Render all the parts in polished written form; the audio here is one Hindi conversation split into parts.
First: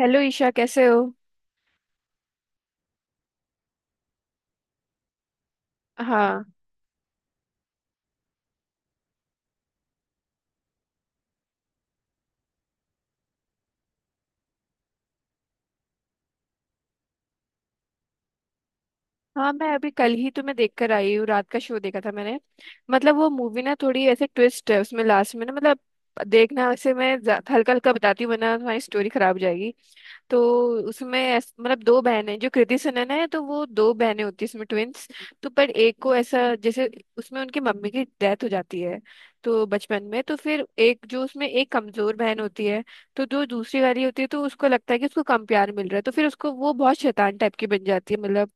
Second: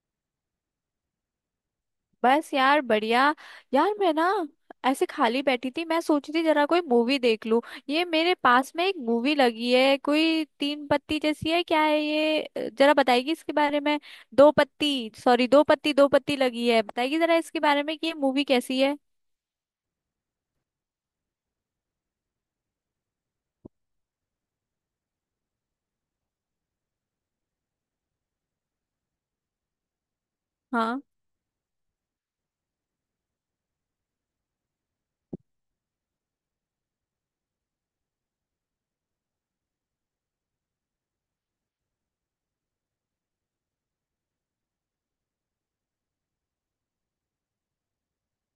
हेलो ईशा, कैसे हो? बस यार बढ़िया। यार मैं ना ऐसे खाली बैठी थी। मैं सोची थी हाँ, जरा कोई मूवी देख लूं। ये मेरे पास में एक मूवी लगी है, कोई तीन पत्ती जैसी है, क्या है ये? जरा बताएगी इसके बारे में। दो पत्ती, सॉरी, दो पत्ती, दो पत्ती लगी है, बताएगी जरा इसके बारे में कि ये मूवी कैसी है। हाँ। मैं अभी कल ही तुम्हें देखकर आई हूँ, रात का शो देखा था मैंने। मतलब वो मूवी ना थोड़ी ऐसे ट्विस्ट है उसमें लास्ट में ना, मतलब देखना। वैसे मैं हल्का हल्का बताती हूँ वरना तुम्हारी स्टोरी खराब हो जाएगी। तो हाँ। उसमें मतलब दो बहनें, जो कृति सनन है, तो वो दो बहनें होती है इसमें, ट्विंस। तो पर एक को ऐसा जैसे, उसमें उनकी मम्मी की डेथ हो जाती है तो बचपन में। तो फिर एक जो उसमें एक कमजोर बहन होती है, तो जो दूसरी वाली होती है, तो उसको लगता है कि उसको कम प्यार मिल रहा है, तो फिर उसको वो बहुत शैतान टाइप की बन जाती है, मतलब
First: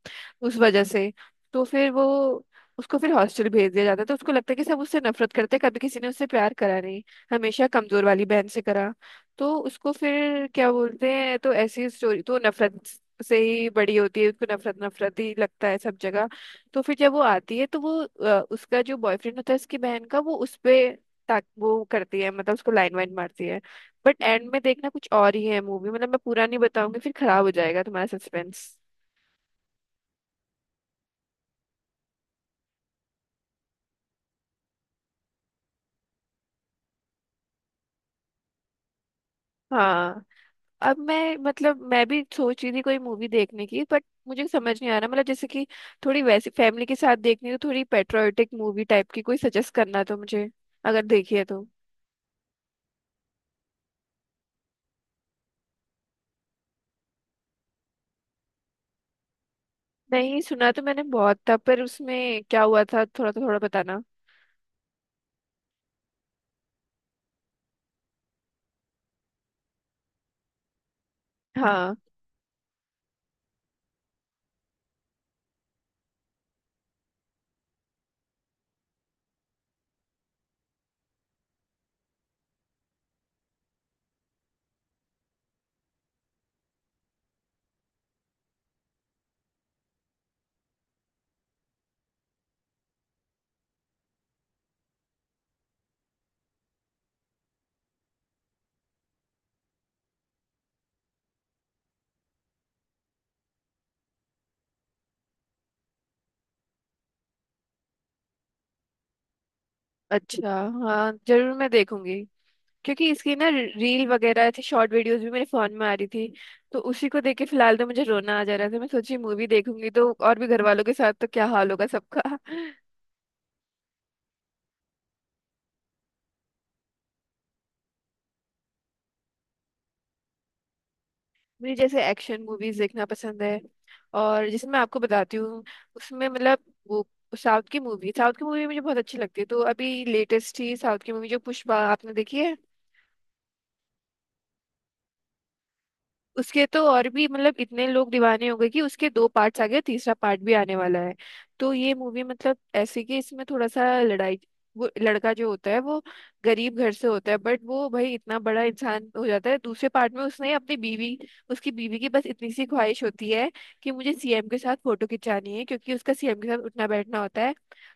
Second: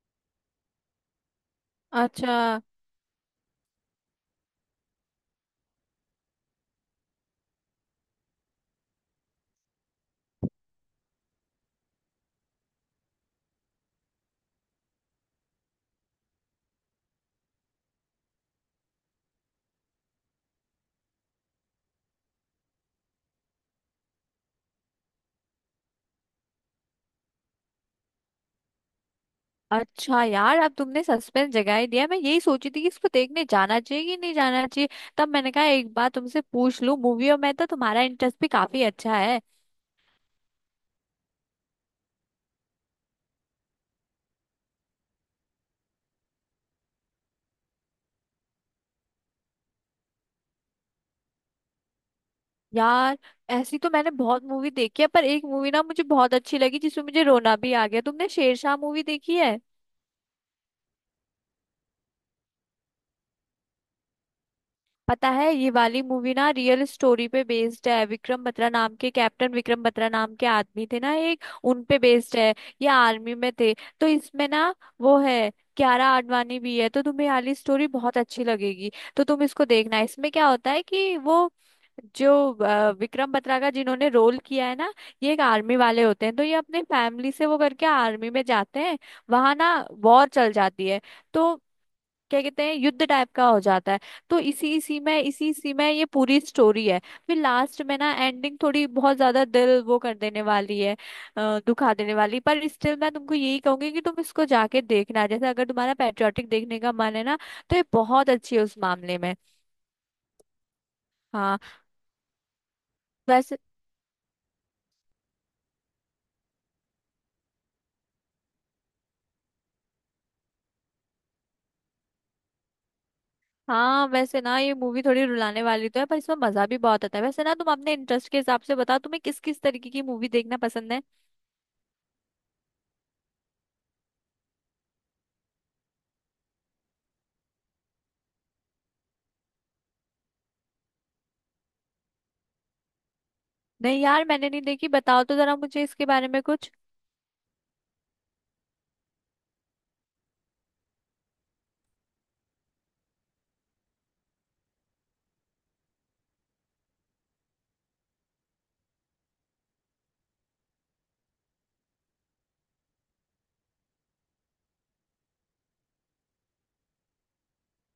उस वजह से। तो फिर वो, अच्छा। उसको फिर हॉस्टल भेज दिया जाता है, तो उसको लगता है कि सब उससे नफरत करते हैं, कभी किसी ने उससे प्यार करा नहीं, हमेशा कमजोर वाली बहन से करा। तो उसको फिर क्या बोलते हैं, तो ऐसी स्टोरी, तो नफरत से ही बड़ी होती है, उसको नफरत नफरत ही लगता है सब जगह। तो फिर जब वो आती है, तो वो उसका जो बॉयफ्रेंड होता है उसकी बहन का, वो उस पे ताक वो करती है, मतलब उसको लाइन वाइन मारती है। बट एंड में देखना कुछ और ही है मूवी, मतलब मैं पूरा नहीं बताऊंगी फिर खराब हो जाएगा तुम्हारा सस्पेंस। अच्छा यार, अब तुमने सस्पेंस जगा ही दिया। मैं यही सोची थी कि इसको देखने जाना चाहिए कि नहीं जाना चाहिए। तब मैंने कहा एक बार तुमसे पूछ लूं मूवी, और मैं तो, तुम्हारा इंटरेस्ट भी काफी अच्छा है। हाँ। अब मैं, मतलब मैं भी सोच रही थी कोई मूवी देखने की, बट मुझे समझ नहीं आ रहा, मतलब जैसे कि थोड़ी वैसी फैमिली के साथ देखनी, तो थोड़ी पेट्रियोटिक मूवी टाइप की कोई सजेस्ट करना तो मुझे, अगर देखिए तो। यार, ऐसी तो मैंने बहुत मूवी देखी है, पर एक मूवी ना मुझे बहुत अच्छी लगी जिसमें मुझे रोना भी आ गया। तुमने शेरशाह मूवी देखी है? नहीं, सुना तो मैंने बहुत था, पर उसमें क्या हुआ था थोड़ा, तो थोड़ा बताना। पता है, ये वाली मूवी ना रियल स्टोरी पे बेस्ड है। विक्रम बत्रा नाम के, कैप्टन विक्रम बत्रा नाम के आदमी थे ना एक, उन हाँ, पे बेस्ड है। ये आर्मी में थे। तो इसमें ना वो है, कियारा आडवाणी भी है। तो तुम्हें वाली स्टोरी बहुत अच्छी लगेगी। तो तुम इसको देखना। इसमें क्या होता है कि वो जो विक्रम बत्रा का जिन्होंने रोल किया है ना, ये एक आर्मी वाले होते हैं। तो ये अपने फैमिली से वो करके आर्मी में जाते हैं। वहां ना वॉर चल जाती है। तो क्या कहते हैं, युद्ध टाइप का हो जाता है। तो इसी इसी में ये पूरी स्टोरी है। फिर लास्ट में ना एंडिंग थोड़ी बहुत ज्यादा दिल वो कर देने वाली है, दुखा देने वाली। पर स्टिल मैं तुमको यही कहूंगी कि तुम इसको जाके देखना। जैसे अगर तुम्हारा पैट्रियोटिक देखने का मन है ना, तो ये बहुत अच्छी है उस मामले में। अच्छा। हाँ जरूर, हाँ। मैं देखूंगी। क्योंकि इसकी ना वैसे रील वगैरह थी, शॉर्ट वीडियोस भी मेरे फोन में आ रही थी। तो उसी को देख के फिलहाल तो मुझे रोना आ जा रहा था, मैं सोची मूवी देखूंगी तो और भी घर वालों के साथ तो क्या हाल होगा सबका। हाँ, वैसे ना ये मूवी थोड़ी रुलाने वाली तो है, पर इसमें मजा भी बहुत आता है। वैसे ना तुम अपने इंटरेस्ट के हिसाब से बताओ, तुम्हें किस किस तरीके की मूवी देखना पसंद है? मुझे जैसे एक्शन मूवीज देखना पसंद है, और जैसे मैं आपको बताती हूँ उसमें, मतलब वो साउथ की मूवी, साउथ की मूवी मुझे बहुत अच्छी लगती है। तो अभी लेटेस्ट ही साउथ की मूवी, जो पुष्पा, आपने देखी है? नहीं यार, मैंने नहीं देखी। बताओ तो जरा मुझे इसके बारे में उसके कुछ। तो और भी, मतलब इतने लोग दीवाने हो गए कि उसके दो पार्ट्स आ गए, तीसरा पार्ट भी आने वाला है। तो ये मूवी, मतलब ऐसे कि इसमें थोड़ा सा लड़ाई, वो लड़का जो होता है वो गरीब घर से होता है, बट वो भाई इतना बड़ा इंसान हो जाता है दूसरे पार्ट में। उसने अपनी बीवी, उसकी बीवी की बस इतनी सी ख्वाहिश होती है कि मुझे सीएम के साथ फोटो खिंचानी है, क्योंकि उसका सीएम के साथ उठना बैठना होता है।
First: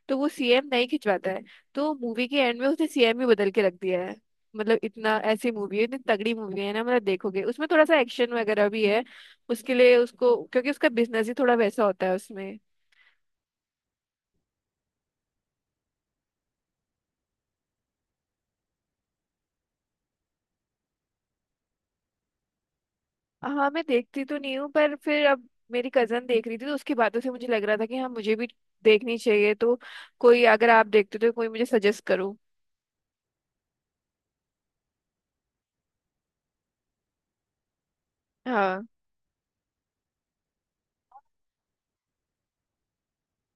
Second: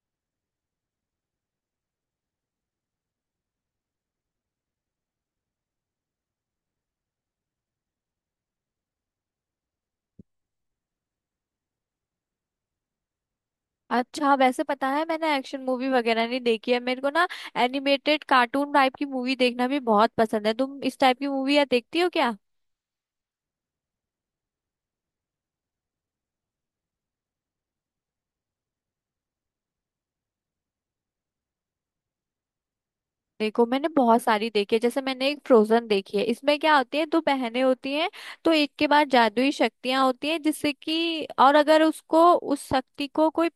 तो वो सीएम नहीं खिंचवाता है, तो मूवी के एंड में उसने सीएम ही बदल के रख दिया है। मतलब इतना, ऐसी मूवी है, इतनी तगड़ी मूवी है ना, मतलब देखोगे। उसमें थोड़ा सा एक्शन वगैरह भी है, उसके लिए उसको, क्योंकि उसका बिजनेस ही थोड़ा वैसा होता है उसमें। अच्छा, वैसे पता है मैंने एक्शन मूवी वगैरह नहीं देखी है। मेरे को ना एनिमेटेड कार्टून टाइप की मूवी देखना भी बहुत पसंद है। तुम इस टाइप की मूवी या देखती हो क्या? हाँ, मैं देखती तो नहीं हूँ, पर फिर अब मेरी कजन देख रही थी, तो उसकी बातों से मुझे लग रहा था कि हाँ, मुझे भी देखनी चाहिए। तो कोई अगर आप देखते हो तो कोई मुझे सजेस्ट करो। देखो, मैंने बहुत सारी देखी है। जैसे मैंने एक फ्रोजन देखी है। इसमें क्या होती है, दो बहनें होती हैं। तो एक हाँ, के पास जादुई शक्तियां होती हैं जिससे कि, और अगर उसको उस शक्ति को कोई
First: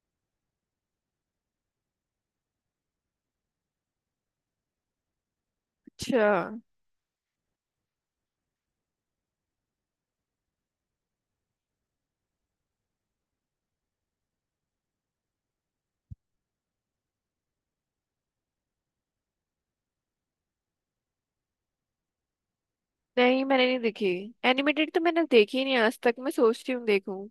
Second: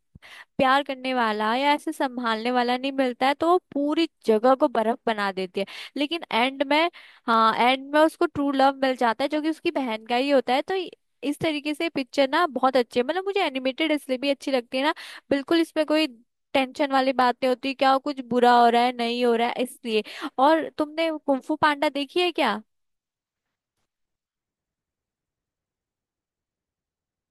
प्यार करने वाला या ऐसे संभालने वाला नहीं मिलता है, तो वो पूरी जगह को बर्फ बना देती है। लेकिन अच्छा। एंड में, हाँ एंड में उसको ट्रू लव मिल जाता है जो कि उसकी बहन का ही होता है। तो इस तरीके से पिक्चर ना बहुत अच्छी है। मतलब मुझे एनिमेटेड इसलिए भी अच्छी लगती है ना, बिल्कुल इसमें कोई टेंशन वाली बात नहीं होती क्या कुछ बुरा हो रहा है, नहीं हो रहा है, इसलिए। और तुमने कुंफू पांडा देखी है क्या? नहीं, मैंने नहीं देखी, एनिमेटेड तो मैंने देखी ही नहीं आज तक, मैं सोचती हूँ देखूँ।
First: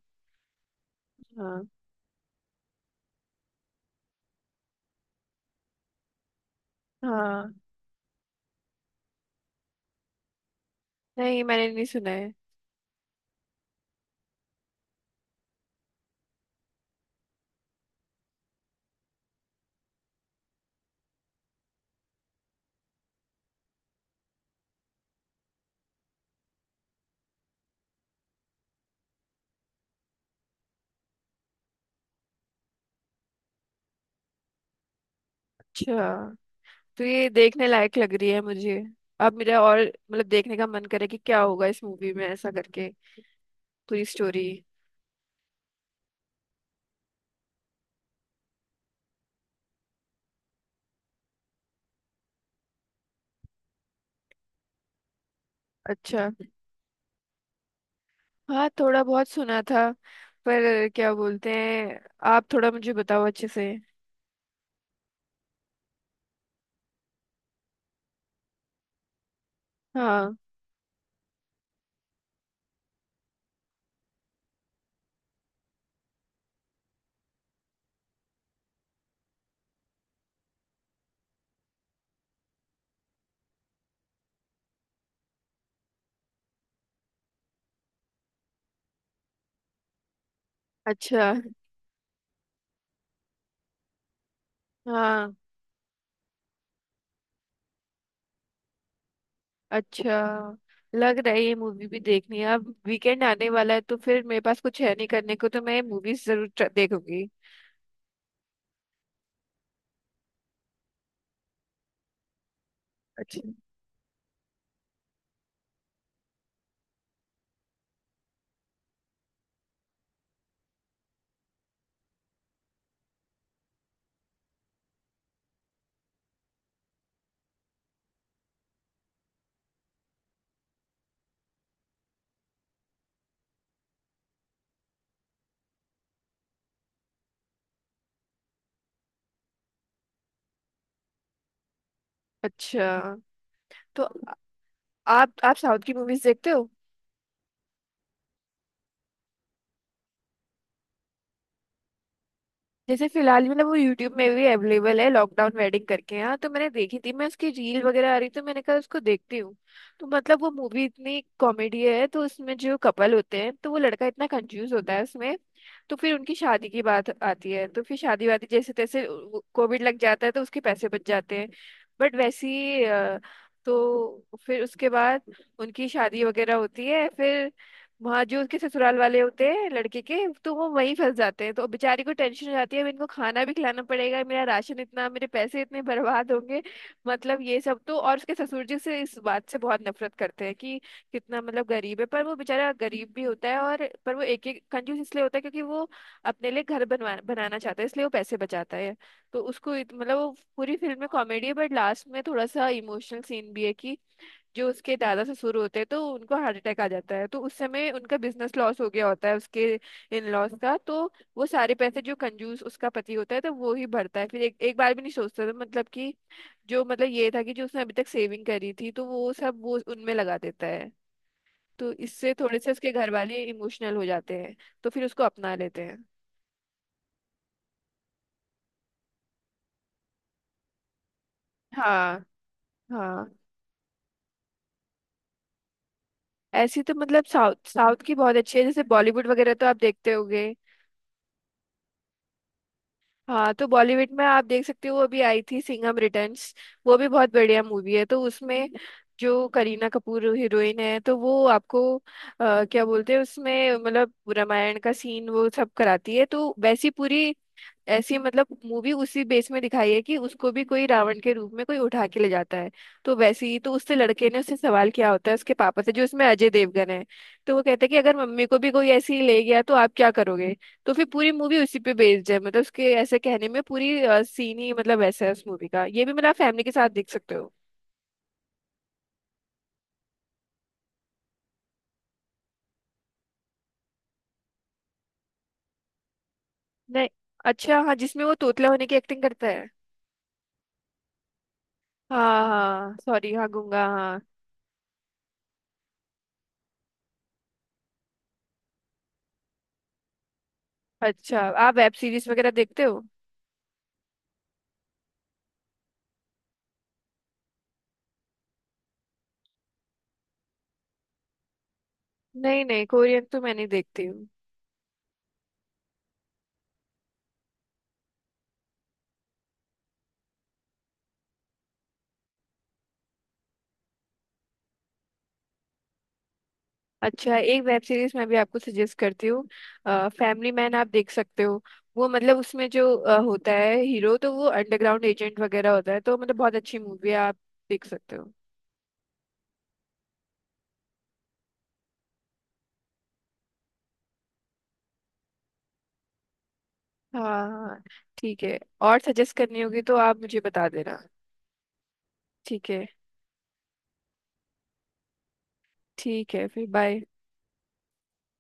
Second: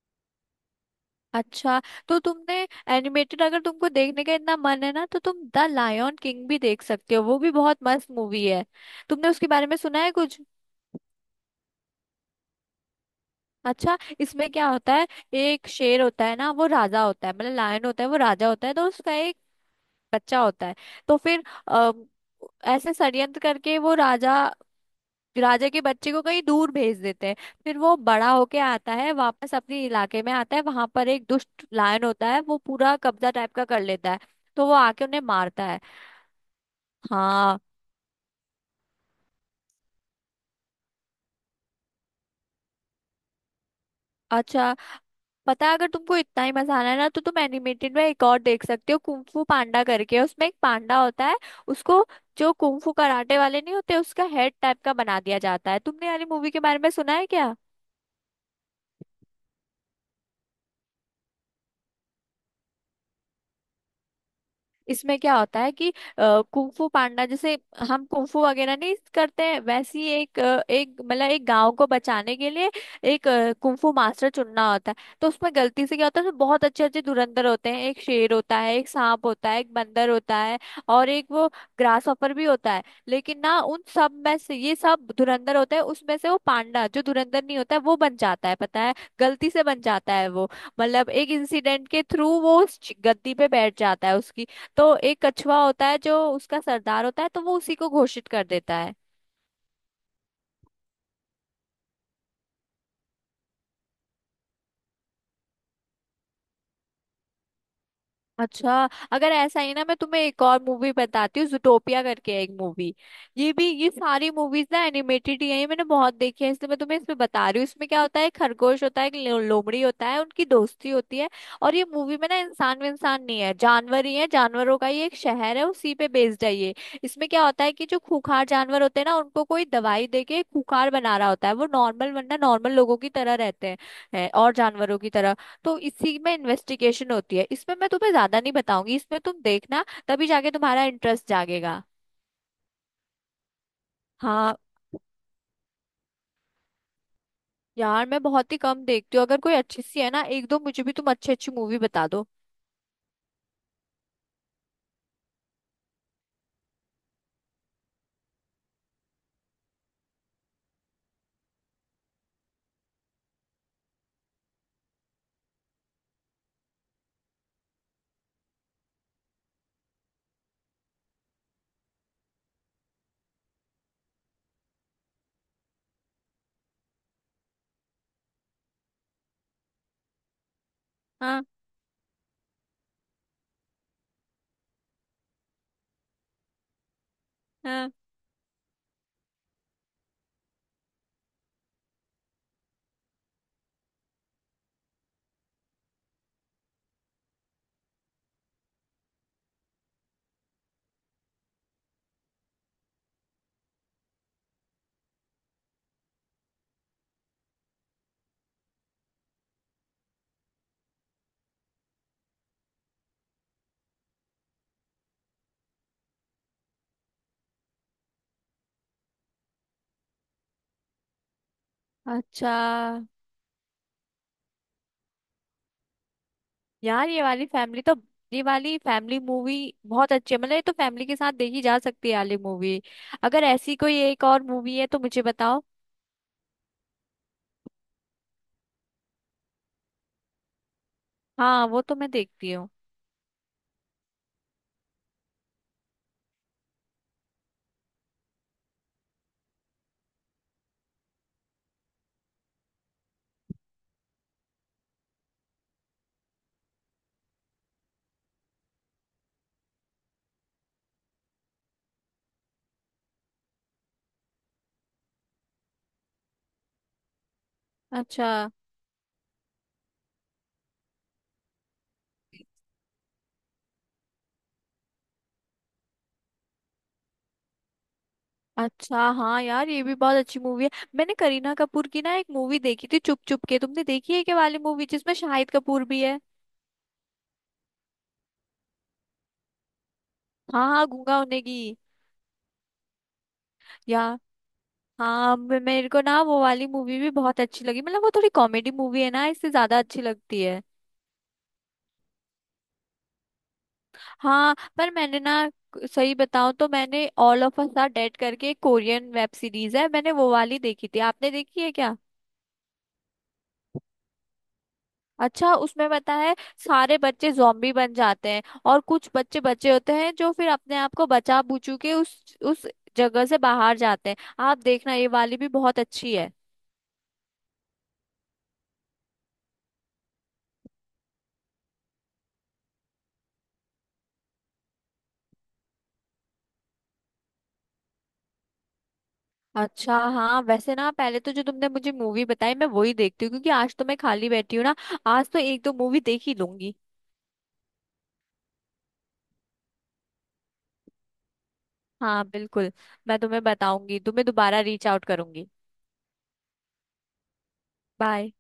हाँ। अच्छा। तो तुमने एनिमेटेड अगर तुमको देखने का इतना मन है ना, तो तुम द लायन किंग भी देख सकते हो। वो भी हाँ, बहुत मस्त मूवी है। तुमने उसके बारे में सुना है कुछ? नहीं मैंने नहीं सुना है। अच्छा, इसमें क्या होता है, एक शेर होता है ना, वो राजा होता है, मतलब लायन होता है, वो राजा होता है। तो उसका एक बच्चा होता है। तो फिर ऐसे षड्यंत्र करके वो राजा, राजा के बच्चे को कहीं दूर भेज देते हैं। फिर वो बड़ा होके आता है, वापस अपने इलाके में आता है। वहां पर एक दुष्ट लायन होता है, वो पूरा कब्जा टाइप का कर लेता है। तो वो आके उन्हें मारता है। अच्छा, तो ये हाँ। देखने लायक लग रही है मुझे। अब मेरा और मतलब देखने का मन करे कि क्या होगा इस मूवी में, ऐसा करके पूरी स्टोरी। अच्छा, पता है अगर तुमको इतना ही मजा आना है ना, तो तुम एनिमेटेड में एक और देख सकते हो, कुंग फू पांडा करके। उसमें एक पांडा होता है, उसको जो कुंग फू कराटे वाले नहीं होते, उसका हेड टाइप का बना दिया जाता है। तुमने वाली अच्छा, मूवी के बारे में सुना है क्या? हाँ थोड़ा बहुत सुना था, पर क्या बोलते हैं, आप थोड़ा मुझे बताओ अच्छे से। इसमें क्या होता है कि कुंफू पांडा जैसे, हम कुंफू वगैरह नहीं करते हैं वैसी, हाँ, एक एक मतलब एक गांव को बचाने के लिए एक कुंफू मास्टर चुनना होता है। तो उसमें गलती से क्या होता है, उसमें बहुत अच्छे अच्छे धुरंधर होते हैं। एक शेर होता है, एक सांप होता है, एक बंदर होता है, और एक वो ग्रास हॉपर भी होता है। लेकिन ना उन सब में से ये सब धुरंधर होते हैं, उसमें से वो पांडा जो धुरंधर नहीं होता है वो बन जाता है। पता है, गलती से बन जाता है वो। मतलब एक अच्छा, इंसिडेंट के थ्रू वो उस गद्दी पे बैठ जाता है उसकी। तो एक हाँ, कछुआ होता है जो उसका सरदार होता है, तो वो उसी को घोषित कर देता है। अच्छा लग रहा है, ये मूवी भी देखनी है। अब वीकेंड आने वाला है, तो फिर मेरे पास कुछ है नहीं करने को, तो मैं मूवीज जरूर देखूंगी। अच्छा, अगर ऐसा ही ना मैं तुम्हें एक और मूवी बताती हूँ, जूटोपिया करके है एक मूवी। अच्छा, ये भी, ये सारी मूवीज ना एनिमेटेड ही है, ये मैंने बहुत देखी है इसलिए मैं तुम्हें इसमें बता रही हूँ। इसमें क्या होता है, एक खरगोश होता है, एक लोमड़ी होता है, उनकी दोस्ती होती है। और ये मूवी में ना इंसान, में इंसान नहीं है, जानवर ही है, जानवरों का ये एक शहर है, उसी पे बेस्ड है ये। इसमें क्या होता है कि जो खूंखार जानवर होते हैं ना, उनको कोई दवाई दे के खूंखार बना रहा होता है। वो नॉर्मल, वरना नॉर्मल लोगों की तरह रहते हैं, और जानवरों की तरह। तो इसी में इन्वेस्टिगेशन होती है। इसमें मैं तुम्हें ज्यादा नहीं बताऊंगी, इसमें तुम देखना, तभी जाके तुम्हारा इंटरेस्ट जागेगा। अच्छा। तो हाँ। आप साउथ की मूवीज देखते हो? यार मैं बहुत ही कम देखती हूँ। अगर कोई अच्छी सी है ना, एक दो मुझे भी तुम अच्छी अच्छी मूवी बता दो। जैसे फिलहाल, मतलब वो यूट्यूब में भी अवेलेबल है, लॉकडाउन वेडिंग करके, यहाँ तो मैंने देखी थी, मैं उसकी रील वगैरह आ रही तो मैंने कहा उसको देखती हूँ। तो मतलब वो मूवी इतनी कॉमेडी है, तो उसमें जो कपल होते हैं, तो वो लड़का इतना कंफ्यूज होता है उसमें। तो फिर उनकी शादी की बात आती है, तो फिर शादी वादी जैसे तैसे, कोविड लग जाता है, तो उसके पैसे बच जाते हैं, बट वैसी तो फिर उसके बाद उनकी शादी वगैरह होती है, फिर वहाँ जो उसके ससुराल वाले होते हैं लड़के के, तो वो वहीं फंस जाते हाँ। हैं, तो बेचारी को टेंशन हो जाती है, अब इनको खाना भी खिलाना पड़ेगा, मेरा राशन इतना, मेरे पैसे इतने बर्बाद होंगे, मतलब ये सब। हाँ। तो और उसके ससुर जी से इस बात से बहुत नफरत करते हैं कि कितना, मतलब गरीब है, पर वो बेचारा गरीब भी होता है, और पर वो एक एक कंजूस इसलिए होता है क्योंकि वो अपने लिए घर बनवा बनाना चाहता है, इसलिए वो पैसे बचाता है। तो उसको मतलब वो पूरी फिल्म में कॉमेडी है, बट लास्ट में थोड़ा सा इमोशनल सीन भी है कि जो उसके दादा से शुरू होते हैं, तो उनको हार्ट अटैक आ जाता है, तो उस समय उनका बिजनेस लॉस हो गया होता है, उसके इन लॉस का, तो वो सारे पैसे जो कंजूस उसका पति होता है, तो वो ही भरता है, फिर एक एक बार भी नहीं सोचता था, मतलब कि जो, मतलब ये था कि जो उसने अभी तक सेविंग करी थी, तो वो सब वो उनमें लगा देता है। तो इससे अच्छा थोड़े से उसके घर वाले इमोशनल हो जाते हैं, तो फिर उसको अपना लेते हैं। यार, ये वाली फैमिली तो, ये वाली फैमिली मूवी बहुत अच्छी है। मतलब ये तो फैमिली के साथ देखी जा सकती है ये हाँ, वाली मूवी। हाँ। अगर ऐसी कोई एक और मूवी है तो मुझे बताओ। ऐसी तो, मतलब साउथ साउथ की बहुत अच्छी है, जैसे बॉलीवुड वगैरह तो आप देखते होगे। हाँ, वो तो मैं देखती हूँ। हाँ, तो बॉलीवुड में आप देख सकते हो, अभी आई थी सिंघम रिटर्न्स, वो भी बहुत बढ़िया मूवी है। तो उसमें जो करीना कपूर हीरोइन है, तो वो आपको, क्या बोलते हैं, उसमें मतलब रामायण का सीन वो सब कराती है, तो वैसी पूरी, ऐसी मतलब मूवी उसी बेस में दिखाई है कि उसको भी कोई रावण के रूप में कोई उठा के ले जाता है। तो वैसे ही, तो उससे लड़के ने उससे सवाल किया होता है उसके पापा से, जो इसमें अजय देवगन है, तो वो कहते हैं कि अगर अच्छा। मम्मी को भी कोई ऐसे ही ले गया तो आप क्या करोगे। तो फिर पूरी मूवी उसी पे बेस्ड है, मतलब उसके ऐसे कहने में पूरी सीन ही, मतलब ऐसा है उस मूवी का, ये भी मतलब आप फैमिली के साथ देख सकते हो। अच्छा हाँ यार, ये भी बहुत अच्छी मूवी है। मैंने करीना कपूर की ना एक मूवी देखी थी, चुप चुप के, तुमने देखी है क्या वाली मूवी जिसमें शाहिद कपूर भी है? नहीं। अच्छा हाँ, जिसमें वो तोतला होने की एक्टिंग करता है। हाँ हाँ, गूंगा होने की। हाँ, हाँ, सॉरी, हाँ गूंगा, यार, हाँ। हाँ मेरे को ना वो वाली मूवी भी बहुत अच्छी लगी। मतलब वो थोड़ी कॉमेडी मूवी है ना, इससे ज्यादा अच्छी लगती है। अच्छा, आप वेब सीरीज वगैरह देखते हो? हाँ, पर मैंने ना, सही बताऊं तो मैंने All of Us Are Dead करके एक कोरियन वेब सीरीज है, मैंने वो वाली देखी थी। आपने देखी है क्या? नहीं, नहीं, कोरियन तो मैं नहीं देखती हूँ। अच्छा, उसमें पता है सारे बच्चे जॉम्बी बन जाते हैं, और कुछ बच्चे बचे होते हैं जो फिर अपने आप को बचा बुचू के उस जगह से बाहर जाते हैं। आप देखना ये वाली भी बहुत अच्छी है। अच्छा, एक वेब सीरीज मैं भी आपको सजेस्ट करती हूँ, फैमिली मैन, आप देख सकते हो। वो, मतलब उसमें जो होता है हीरो, तो वो अंडरग्राउंड एजेंट वगैरह होता है, तो मतलब बहुत अच्छी मूवी है, आप देख सकते हो। अच्छा हाँ, वैसे ना पहले तो जो तुमने मुझे मूवी बताई मैं वही देखती हूँ, क्योंकि आज तो मैं खाली बैठी हूँ ना, आज तो एक दो मूवी देख ही लूंगी। हाँ, हाँ। ठीक है, और सजेस्ट करनी होगी तो आप मुझे बता देना। हाँ ठीक बिल्कुल। है। मैं तुम्हें बताऊंगी, तुम्हें दोबारा रीच आउट करूंगी। ठीक है, फिर बाय। बाय।